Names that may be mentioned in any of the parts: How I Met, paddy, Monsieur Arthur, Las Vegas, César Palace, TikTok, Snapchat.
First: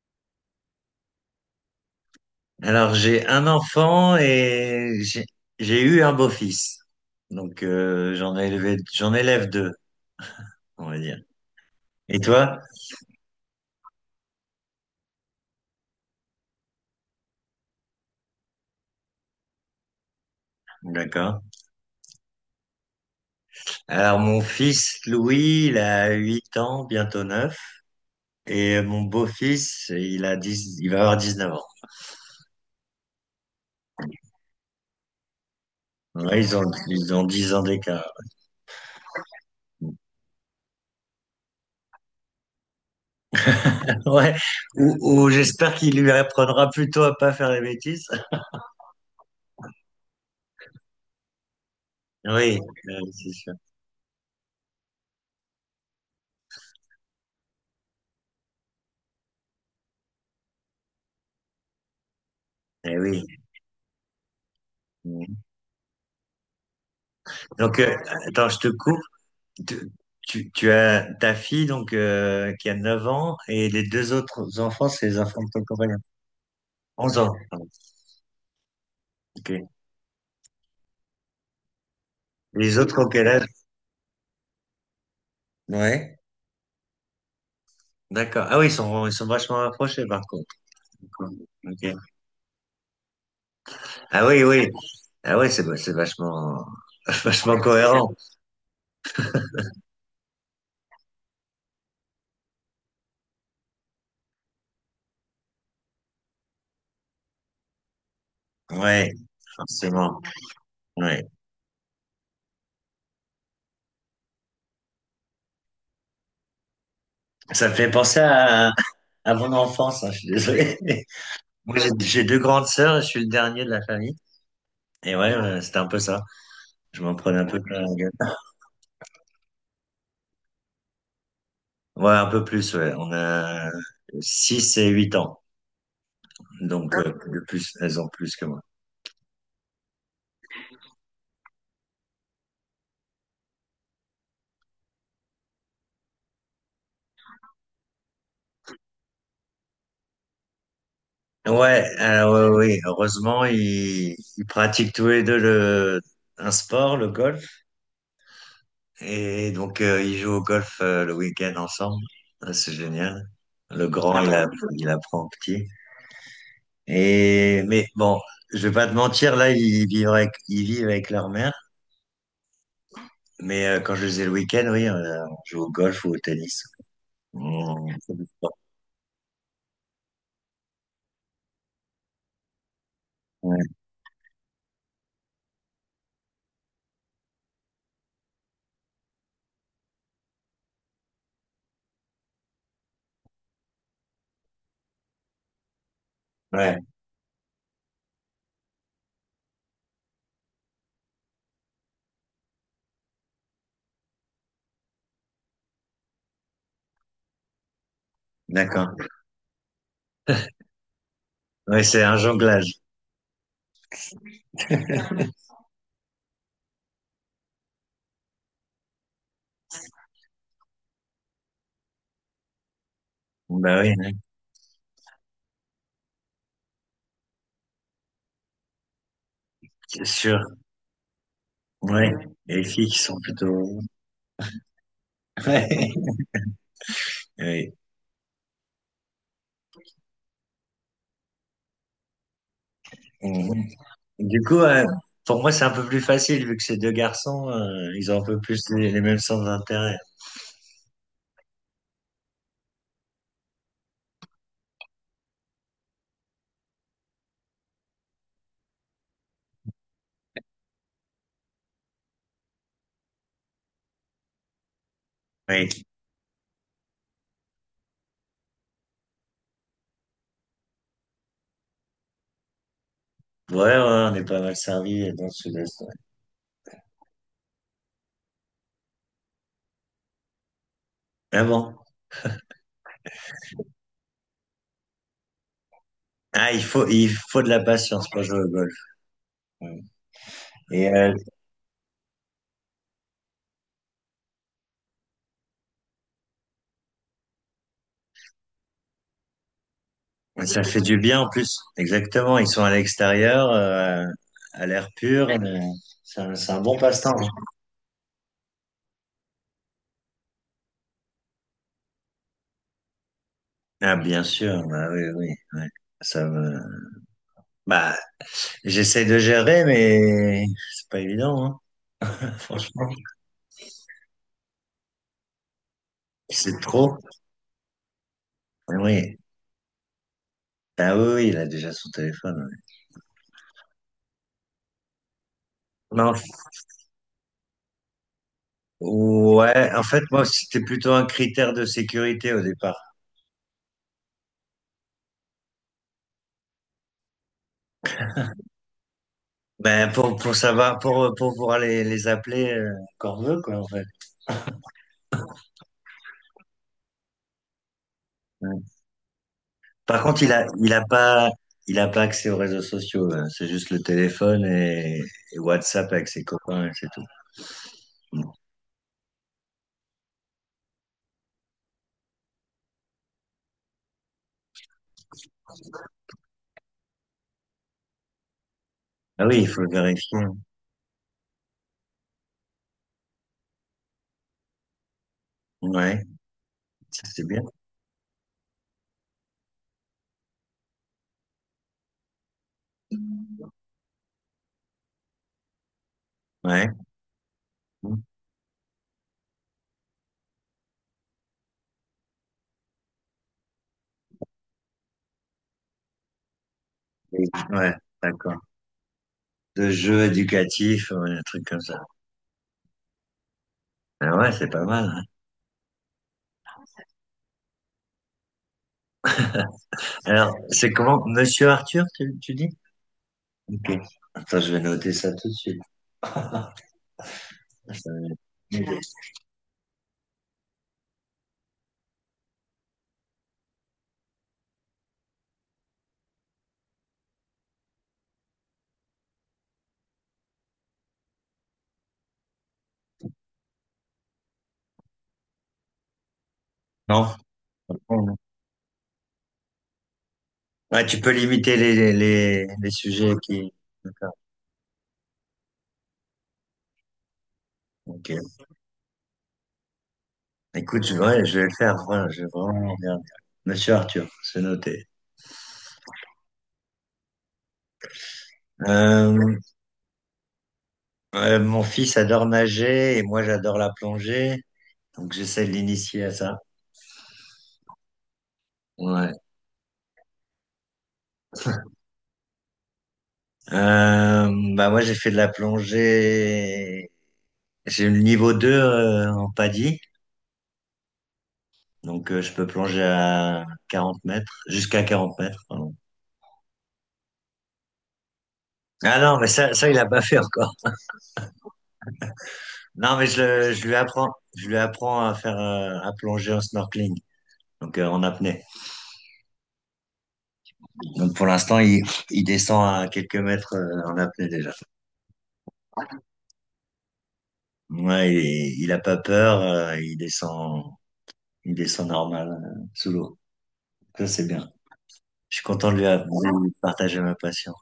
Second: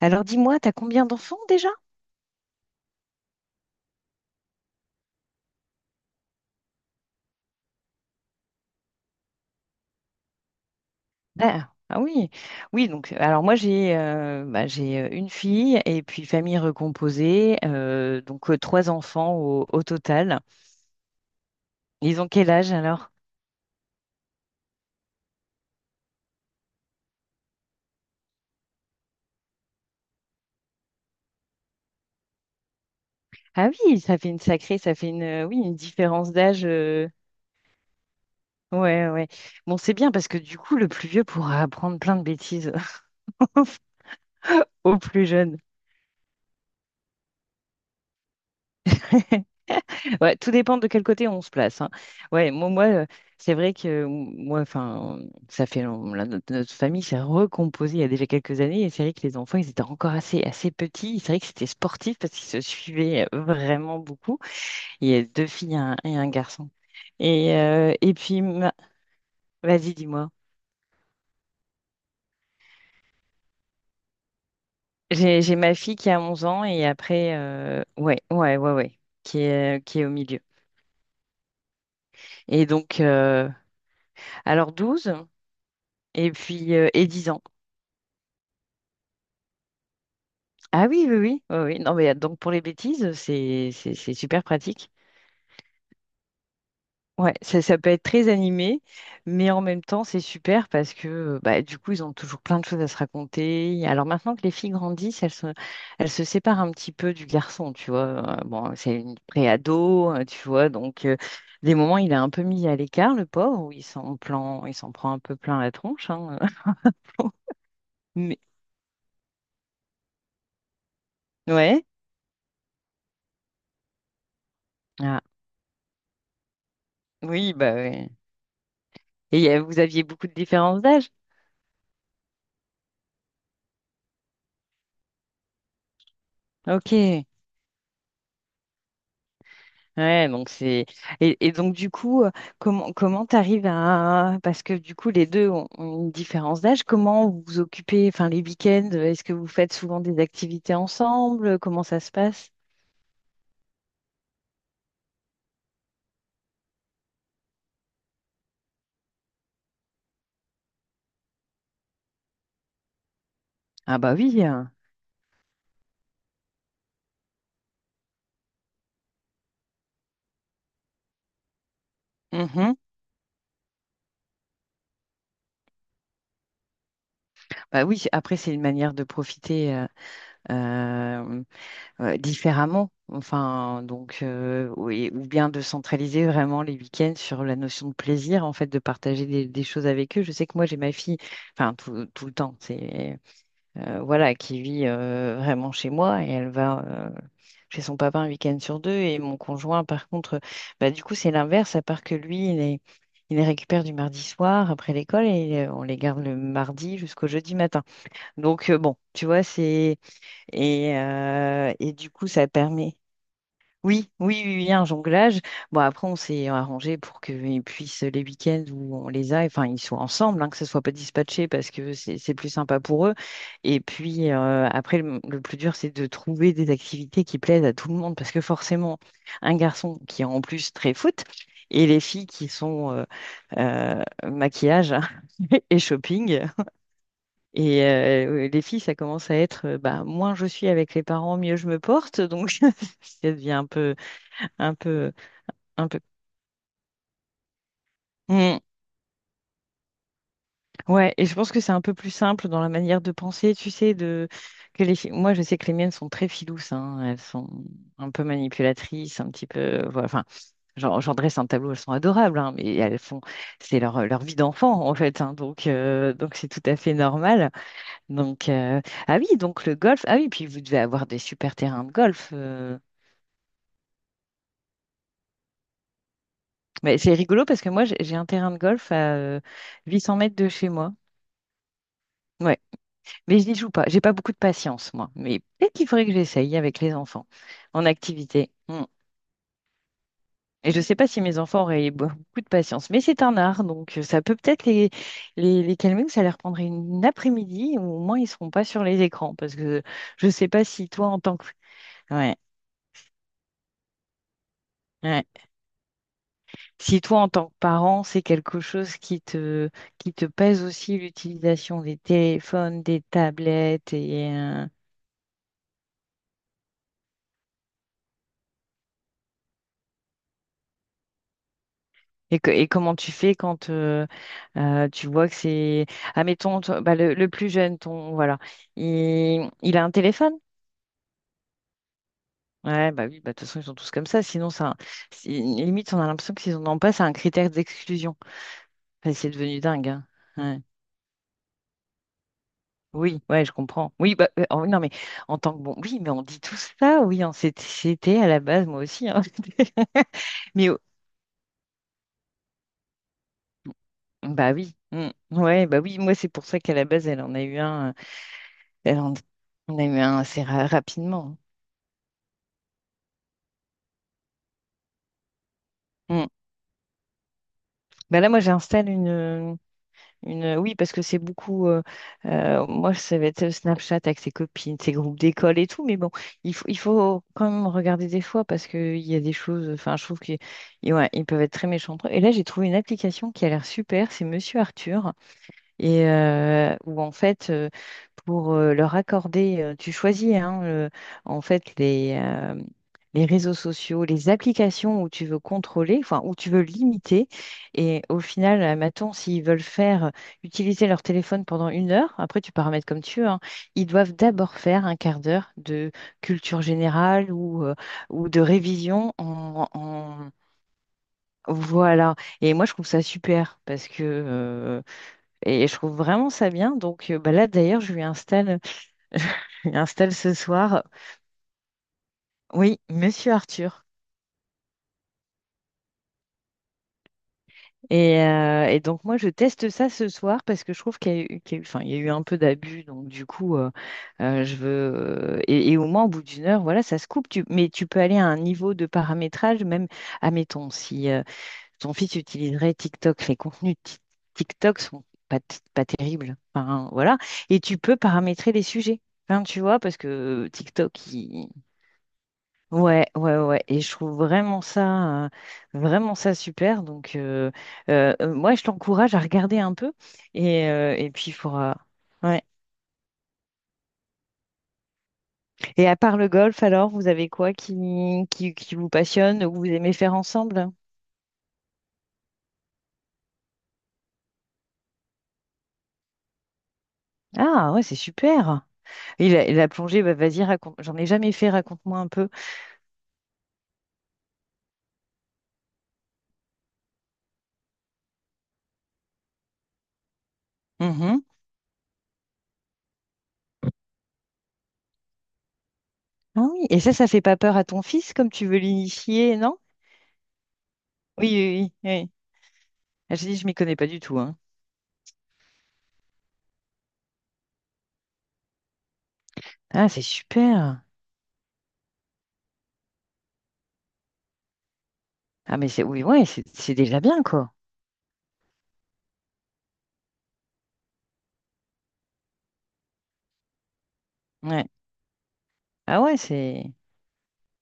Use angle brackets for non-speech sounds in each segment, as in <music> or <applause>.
Alors dis-moi, t'as combien d'enfants déjà? Alors, j'ai un enfant et j'ai eu un beau-fils. Donc, j'en ai élevé, j'en élève deux, on va dire. Ah, ah Et oui, toi? oui, donc alors moi j'ai bah, j'ai une fille et puis famille recomposée, donc trois enfants au total. D'accord. Ils ont quel âge alors? Alors, mon fils Louis, il a 8 ans, bientôt 9, et mon beau-fils, il va avoir 19 ans. Ah oui, ça fait une sacrée, ça fait une oui, une différence Ouais, ils ont, d'âge. Ils ont 10 ans d'écart. Ouais, ouais. Bon, c'est bien parce que du coup, le plus vieux pourra apprendre plein de bêtises <laughs> <laughs> Ouais. Ou, au plus ou jeune. j'espère qu'il lui apprendra plutôt à pas faire les bêtises. <laughs> Ouais, tout dépend de quel côté on se place, hein. Ouais, Oui, moi, moi, euh, c'est sûr. c'est vrai que moi, enfin, ça fait long- la- notre famille s'est recomposée il y a déjà quelques années et c'est vrai que les enfants, ils étaient encore assez petits. C'est vrai que c'était sportif parce qu'ils se Eh oui. suivaient vraiment beaucoup. Il y a deux filles et un garçon. Donc, Et puis, attends, je te coupe. Tu, vas-y, dis-moi. tu as ta fille donc qui a 9 ans et les deux autres enfants, c'est les enfants de J'ai ton ma fille compagnon. qui a 11 ans et 11 ans. après, Pardon. Ouais, Ok. Qui est au milieu. Et Les autres donc, ont quel âge? Alors 12 Ouais. et puis et 10 ans. D'accord. Ah oui, ils sont vachement rapprochés par contre. Ah oui, oui, D'accord. oui, oui, oui. Ok. Non, mais donc pour les bêtises, c'est Ah super oui, oui. pratique. Ah oui, c'est vachement, <laughs> Ouais, vachement ça peut être cohérent. très animé, mais en même temps, c'est super parce que bah, du coup, ils ont toujours plein de choses à se raconter. Alors maintenant que les filles grandissent, elles se séparent un petit peu du garçon, tu vois. Bon, c'est Ouais, une pré-ado, forcément. Tu vois. Donc, Ouais. des moments, il est un peu mis à l'écart, le pauvre, où il s'en prend un peu plein la tronche, hein. <laughs> Ça me fait penser Mais, à mon enfance, hein, je suis désolé. <laughs> Moi, ouais. j'ai deux grandes sœurs, je suis le dernier de la famille. Et Ah, ouais, c'était un peu ça. Je m'en prenais un oui, peu bah plein la ouais. gueule. Et vous aviez beaucoup de différences d'âge? Ouais, un peu plus, ouais. On a 6 et 8 ans. Donc, ah, Ok. de plus, elles ont plus que moi. Ouais, donc c'est et donc du coup, comment t'arrives à parce que du coup les deux ont, ont une différence d'âge. Comment vous vous occupez, enfin les week-ends, est-ce que vous faites souvent des activités ensemble? Ouais, Comment ça se passe? ouais, oui. Heureusement, ils pratiquent tous les deux un sport, le golf. Et donc, ils jouent au golf le week-end ensemble. Ah, c'est génial. Le Ah grand, bah ah, il, trop oui, a, cool. hein. Il apprend au petit. Mais bon, je vais pas te mentir, là, ils vivent avec leur mère. Mhm. Mais quand je les ai le week-end, oui, on joue au golf ou au tennis. Bah On- oui. fait du Après c'est sport. une manière de profiter euh, différemment. Ouais. Enfin donc oui, ou bien de centraliser vraiment les week-ends sur la notion de plaisir en fait de partager des choses avec eux. Je sais que moi j'ai ma fille, enfin tout le temps c'est voilà, qui vit vraiment chez moi et elle Ouais. va chez son papa un week-end sur deux. Et mon conjoint, par contre, bah, du coup, c'est l'inverse, à part que lui, il les récupère du mardi soir après l'école et on les garde le mardi jusqu'au jeudi matin. Donc, D'accord. bon, tu vois, c'est. Oui, Et c'est du un coup, ça jonglage. permet. Oui, oui, oui, oui, un jonglage. Bon, après, on s'est arrangé pour qu'ils puissent, les week-ends où on les a, enfin, ils soient ensemble, hein, que ce soit pas dispatché parce que c'est plus sympa pour eux. Bon, bah Et oui, hein, puis, après, le plus dur, c'est de trouver des activités qui plaisent à tout le monde parce que forcément, un garçon c'est qui est sûr. en plus très foot et les Ouais. filles qui Les filles sont qui sont plutôt. <laughs> euh, maquillage <laughs> et Ouais. shopping. Oui. Et les filles, ça commence à être, bah, moins je suis avec les parents, mieux je me porte. Donc, <laughs> ça devient Mhm. un peu, Du coup, un peu. pour moi, c'est un peu Un peu. plus facile vu que ces deux garçons, ils ont un peu Mm. plus les mêmes sens d'intérêt. Ouais, et je pense que c'est un peu plus simple dans la manière de penser, tu sais, de que les filles- Moi, je sais que les miennes sont très filouses, hein. Elles sont un peu manipulatrices, un petit peu. Voilà. Enfin, j'en dresse un tableau, elles sont adorables, hein, mais elles font. C'est leur, leur vie d'enfant, en fait, hein, Oui. Donc c'est tout à fait normal. Donc ah oui, donc le golf. Ah oui, puis vous devez avoir des super terrains de golf. Ouais, ouais, on est pas mal servi dans le sud-est, ouais. Mais c'est rigolo parce que moi, j'ai un terrain de golf à 800 mètres de chez moi. Mais bon. Ouais. Mais je n'y joue pas. J'ai pas beaucoup de patience, moi. Mais peut-être qu'il faudrait que Ah, j'essaye il avec faut, les il enfants faut de la en patience pour jouer au activité. golf. Hmm. Ouais. Et je ne Et sais pas si mes enfants auraient beaucoup de patience, mais c'est un art, donc ça peut peut-être les calmer ou ça leur prendrait une après-midi, ou au moins ils ne seront pas sur les écrans, parce que je ne sais ça pas fait si du toi bien en en tant que plus. ouais, Exactement. Ils sont à l'extérieur, à l'air ouais. pur, mais c'est un bon Si passe-temps. toi en tant que parent, c'est quelque chose qui te pèse aussi l'utilisation des téléphones, des tablettes Ah, bien et sûr, bah oui, oui, oui. Ça me... Bah, j'essaie de gérer, mais c'est pas évident, hein. <laughs> et, et Franchement, comment tu fais quand tu vois que c'est... c'est Admettons, toi- bah, trop. Le plus jeune, ton, voilà, Oui. Il a un téléphone? Ah oui, oui, il a déjà son téléphone, ouais. Ouais, bah oui, bah, de toute façon, ils sont tous comme ça. Sinon, ça, c'est- limite, on Mais a en f- l'impression que s'ils n'en ont pas, c'est un critère d'exclusion. Enfin, c'est devenu ouais, en dingue, fait, hein. moi, c'était Ouais. plutôt un critère de sécurité au départ. Oui, ouais, je comprends. Oui, bah, oh, non, mais en tant que bon, oui, mais on dit tout ça, oui, on s'était c'était à la base, moi aussi, hein. Ben, <laughs> pour Mais savoir, oh, pour pouvoir les appeler quand on veut, quoi, en fait. bah oui, mm, ouais, bah oui, moi, c'est pour ça qu'à la base, elle en a eu un. Ouais. Ben, on a eu Par un contre, il assez a, il a pas, rapidement. il a pas accès aux réseaux sociaux, hein. C'est juste le téléphone et WhatsApp avec ses Mm. copains, et c'est tout. Ben là, moi, une. Oui, parce que c'est beaucoup. Moi, ça va être Snapchat avec ses copines, ses groupes d'école et tout. Mais bon, il faut quand même regarder des fois parce qu'il y a Ah des oui, il faut choses. le Enfin, je trouve vérifier. qu'ils ils ouais, ils peuvent être très méchants entre eux. Et là, j'ai trouvé une application qui a l'air super. C'est Monsieur Arthur. Ouais, Et où ça en c'est bien. fait pour leur accorder, tu choisis hein, en fait les réseaux sociaux, les applications où tu veux contrôler, enfin où tu veux Ouais. limiter. Et au final, admettons, s'ils veulent faire utiliser leur téléphone pendant une heure, après tu paramètres comme tu veux, hein, ils doivent d'abord faire un quart d'heure de culture Et- générale Ouais, ou d'accord. de révision De jeux éducatifs, ouais, un truc comme ça. Voilà. Et moi, je trouve ça super parce que Ah ouais, c'est pas mal, hein. et je trouve vraiment ça bien. Donc bah là, d'ailleurs, je lui installe, <laughs> je lui installe Alors, ce c'est soir, comment? Monsieur Arthur, tu dis? oui, Monsieur Ok. Arthur. Attends, je vais noter ça tout de suite. Ça va m'aider. Et donc moi, je teste ça ce soir parce que je trouve qu'il y a eu- enfin, il y a eu un peu d'abus. Donc du coup, je veux... et au moins, au bout d'une heure, voilà, ça se coupe. Tu- mais tu peux aller à un niveau de paramétrage, même, admettons, si... Ton fils utiliserait TikTok. Les contenus TikTok sont pas terribles. Enfin, Non? voilà. Et tu peux paramétrer les sujets. Enfin, tu vois, parce que Ouais, tu TikTok, peux il... limiter les Ouais, sujets ouais, qui... ouais. Et je D'accord, trouve vraiment ça super. Donc, ok. moi, je t'encourage à regarder un peu. Écoute, je Et vais, puis, il je vais le faire. faudra... Voilà, je vais Ouais. vraiment regarder. Monsieur Arthur, c'est noté. Et à part le golf, alors, vous avez quoi qui vous Euh, passionne ou vous aimez faire ensemble? Mon fils adore nager et moi j'adore la plongée. Donc j'essaie de l'initier à ça. Ah, ouais, c'est super. Ouais. Et et la plongée, bah, vas-y, raconte. J'en ai jamais fait, raconte-moi un peu. Euh, Bah moi j'ai fait de la plongée. J'ai le niveau 2 en paddy, Mhm. donc je peux plonger à 40 mètres, jusqu'à 40 mètres. Pardon. Ah oui, et ça fait pas peur à ton fils comme tu veux Ah non, mais l'initier, ça, non? ça il a pas fait encore. Oui, oui, oui, oui. Non, mais Ah, Je dis, je m'y connais pas du tout, hein. je lui apprends à faire à plonger en snorkeling, donc en apnée. Ah, c'est super. Donc pour l'instant il descend à quelques mètres en apnée déjà. Ah, mais c'est oui, ouais, c'est déjà bien, quoi. Ouais, il a pas peur, il descend normal sous l'eau. Ça c'est bien. Ouais. Je suis content de lui Ah avoir ouais, de c'est. partager ma passion.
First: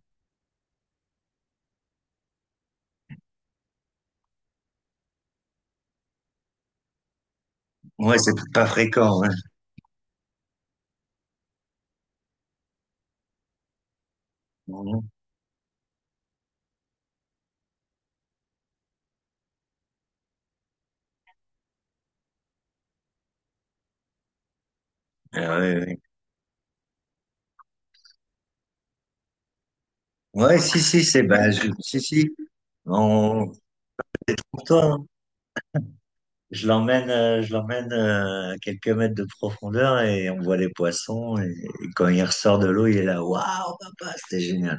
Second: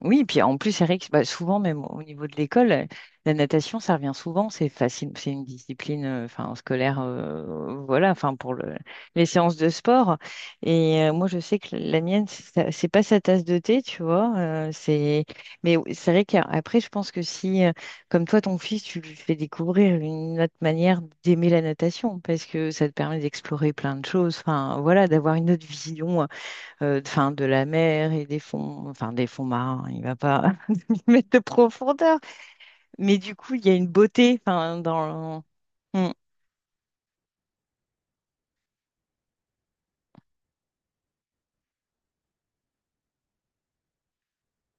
Oui, puis en plus, Eric, bah, souvent, même au niveau de l'école, la natation, ça revient souvent. C'est facile, c'est une discipline, enfin, scolaire, voilà, Ouais, c'est enfin, pour pas le- fréquent, les ouais. séances de sport. Et moi, je sais que la mienne, c'est c'est pas sa tasse de thé, tu vois. Mhm. C'est, mais oui, c'est vrai qu'après, je pense que si, comme toi, ton fils, tu lui fais découvrir une autre manière d'aimer la natation, parce que ça te permet d'explorer plein de choses, enfin, voilà, d'avoir une Ah autre ouais, ouais. vision enfin, de la mer et des fonds, enfin des fonds marins, il va pas Ouais, si, si, <laughs> c'est, mettre de bah, si, profondeur. si. Mais du On, coup, il y a une beauté, enfin, toi, hein. dans le- Hmm. Je l'emmène, à quelques mètres de profondeur et on voit les poissons et quand il ressort de l'eau, il est là, waouh, papa, c'était génial.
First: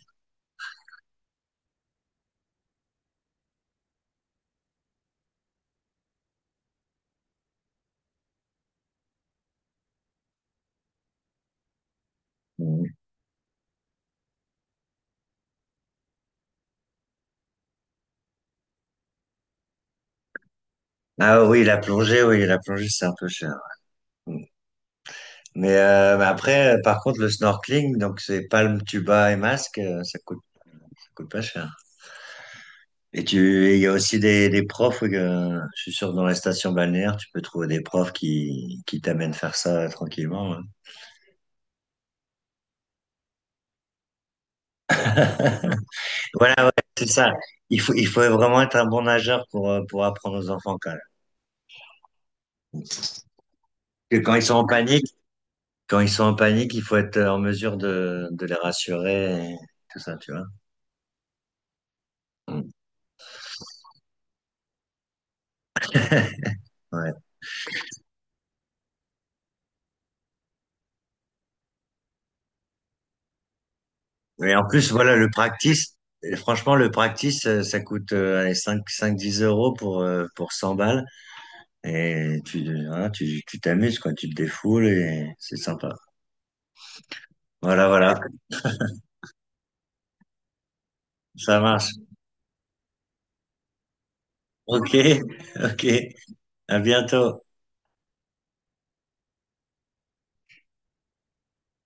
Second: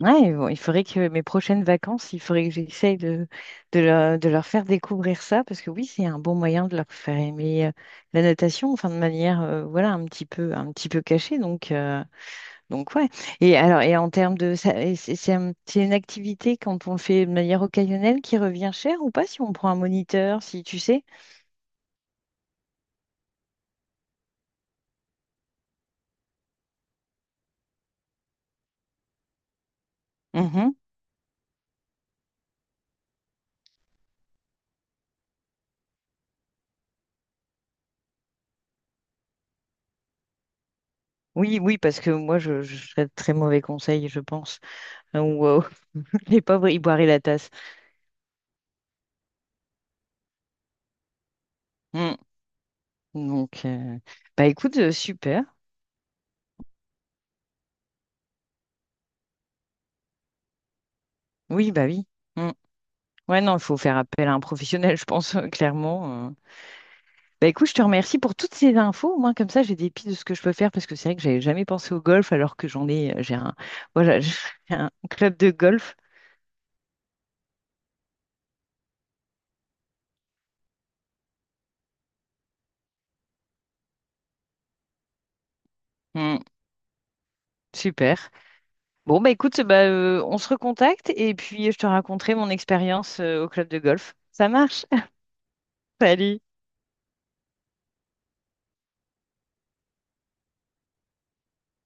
Ouais, bon, il faudrait que mes prochaines vacances, il faudrait que j'essaye de leur faire découvrir ça, parce que oui, c'est un bon moyen de leur faire aimer la natation, enfin de manière, voilà, un petit peu cachée. Mhm. Donc ouais. Et alors, et en termes de, et c'est une activité quand on le fait de manière occasionnelle qui revient cher ou pas si on prend un moniteur, si tu sais? Ah oui, la plongée, c'est un peu cher. Mhm. Mais après, par contre, le snorkeling, donc c'est palme, tuba et masque, Mhm. ça coûte pas cher. Et tu, et il y a aussi des profs, je suis sûr que dans les stations balnéaires, tu peux trouver des profs qui t'amènent faire ça tranquillement, hein. Oui, oui, parce que moi, je serais de très mauvais conseil, je pense. Wow. <laughs> Les Voilà, pauvres, ouais, ils c'est boiraient la ça. tasse. Il faut vraiment être un bon nageur pour apprendre aux enfants quand même. Mm. Donc, Parce que bah écoute, super. quand ils sont en panique, il faut être en mesure de les rassurer et tout ça, tu vois. Oui, bah oui. Mm. Mm. Ouais, non, il faut faire appel à un professionnel, <laughs> je pense, clairement. Ouais. Bah écoute, je te remercie pour toutes ces infos. Au moins, comme ça, j'ai des pistes de ce que je peux faire, parce que c'est vrai que j'avais jamais pensé au golf, alors que j'en ai, j'ai un, voilà, <laughs> j'ai Et en plus, un voilà, le club de practice, golf. Franchement, le practice, ça coûte, allez, 5, 5, 10 euros pour 100 balles. Et tu voilà, tu t'amuses, quoi, tu te défoules et c'est sympa. Mm. Voilà, voilà, Super. Bon, bah écoute, bah, on se recontacte et ça puis je te marche. raconterai mon expérience au club de golf. Ça marche? OK, <laughs> OK, <laughs> Salut! à bientôt.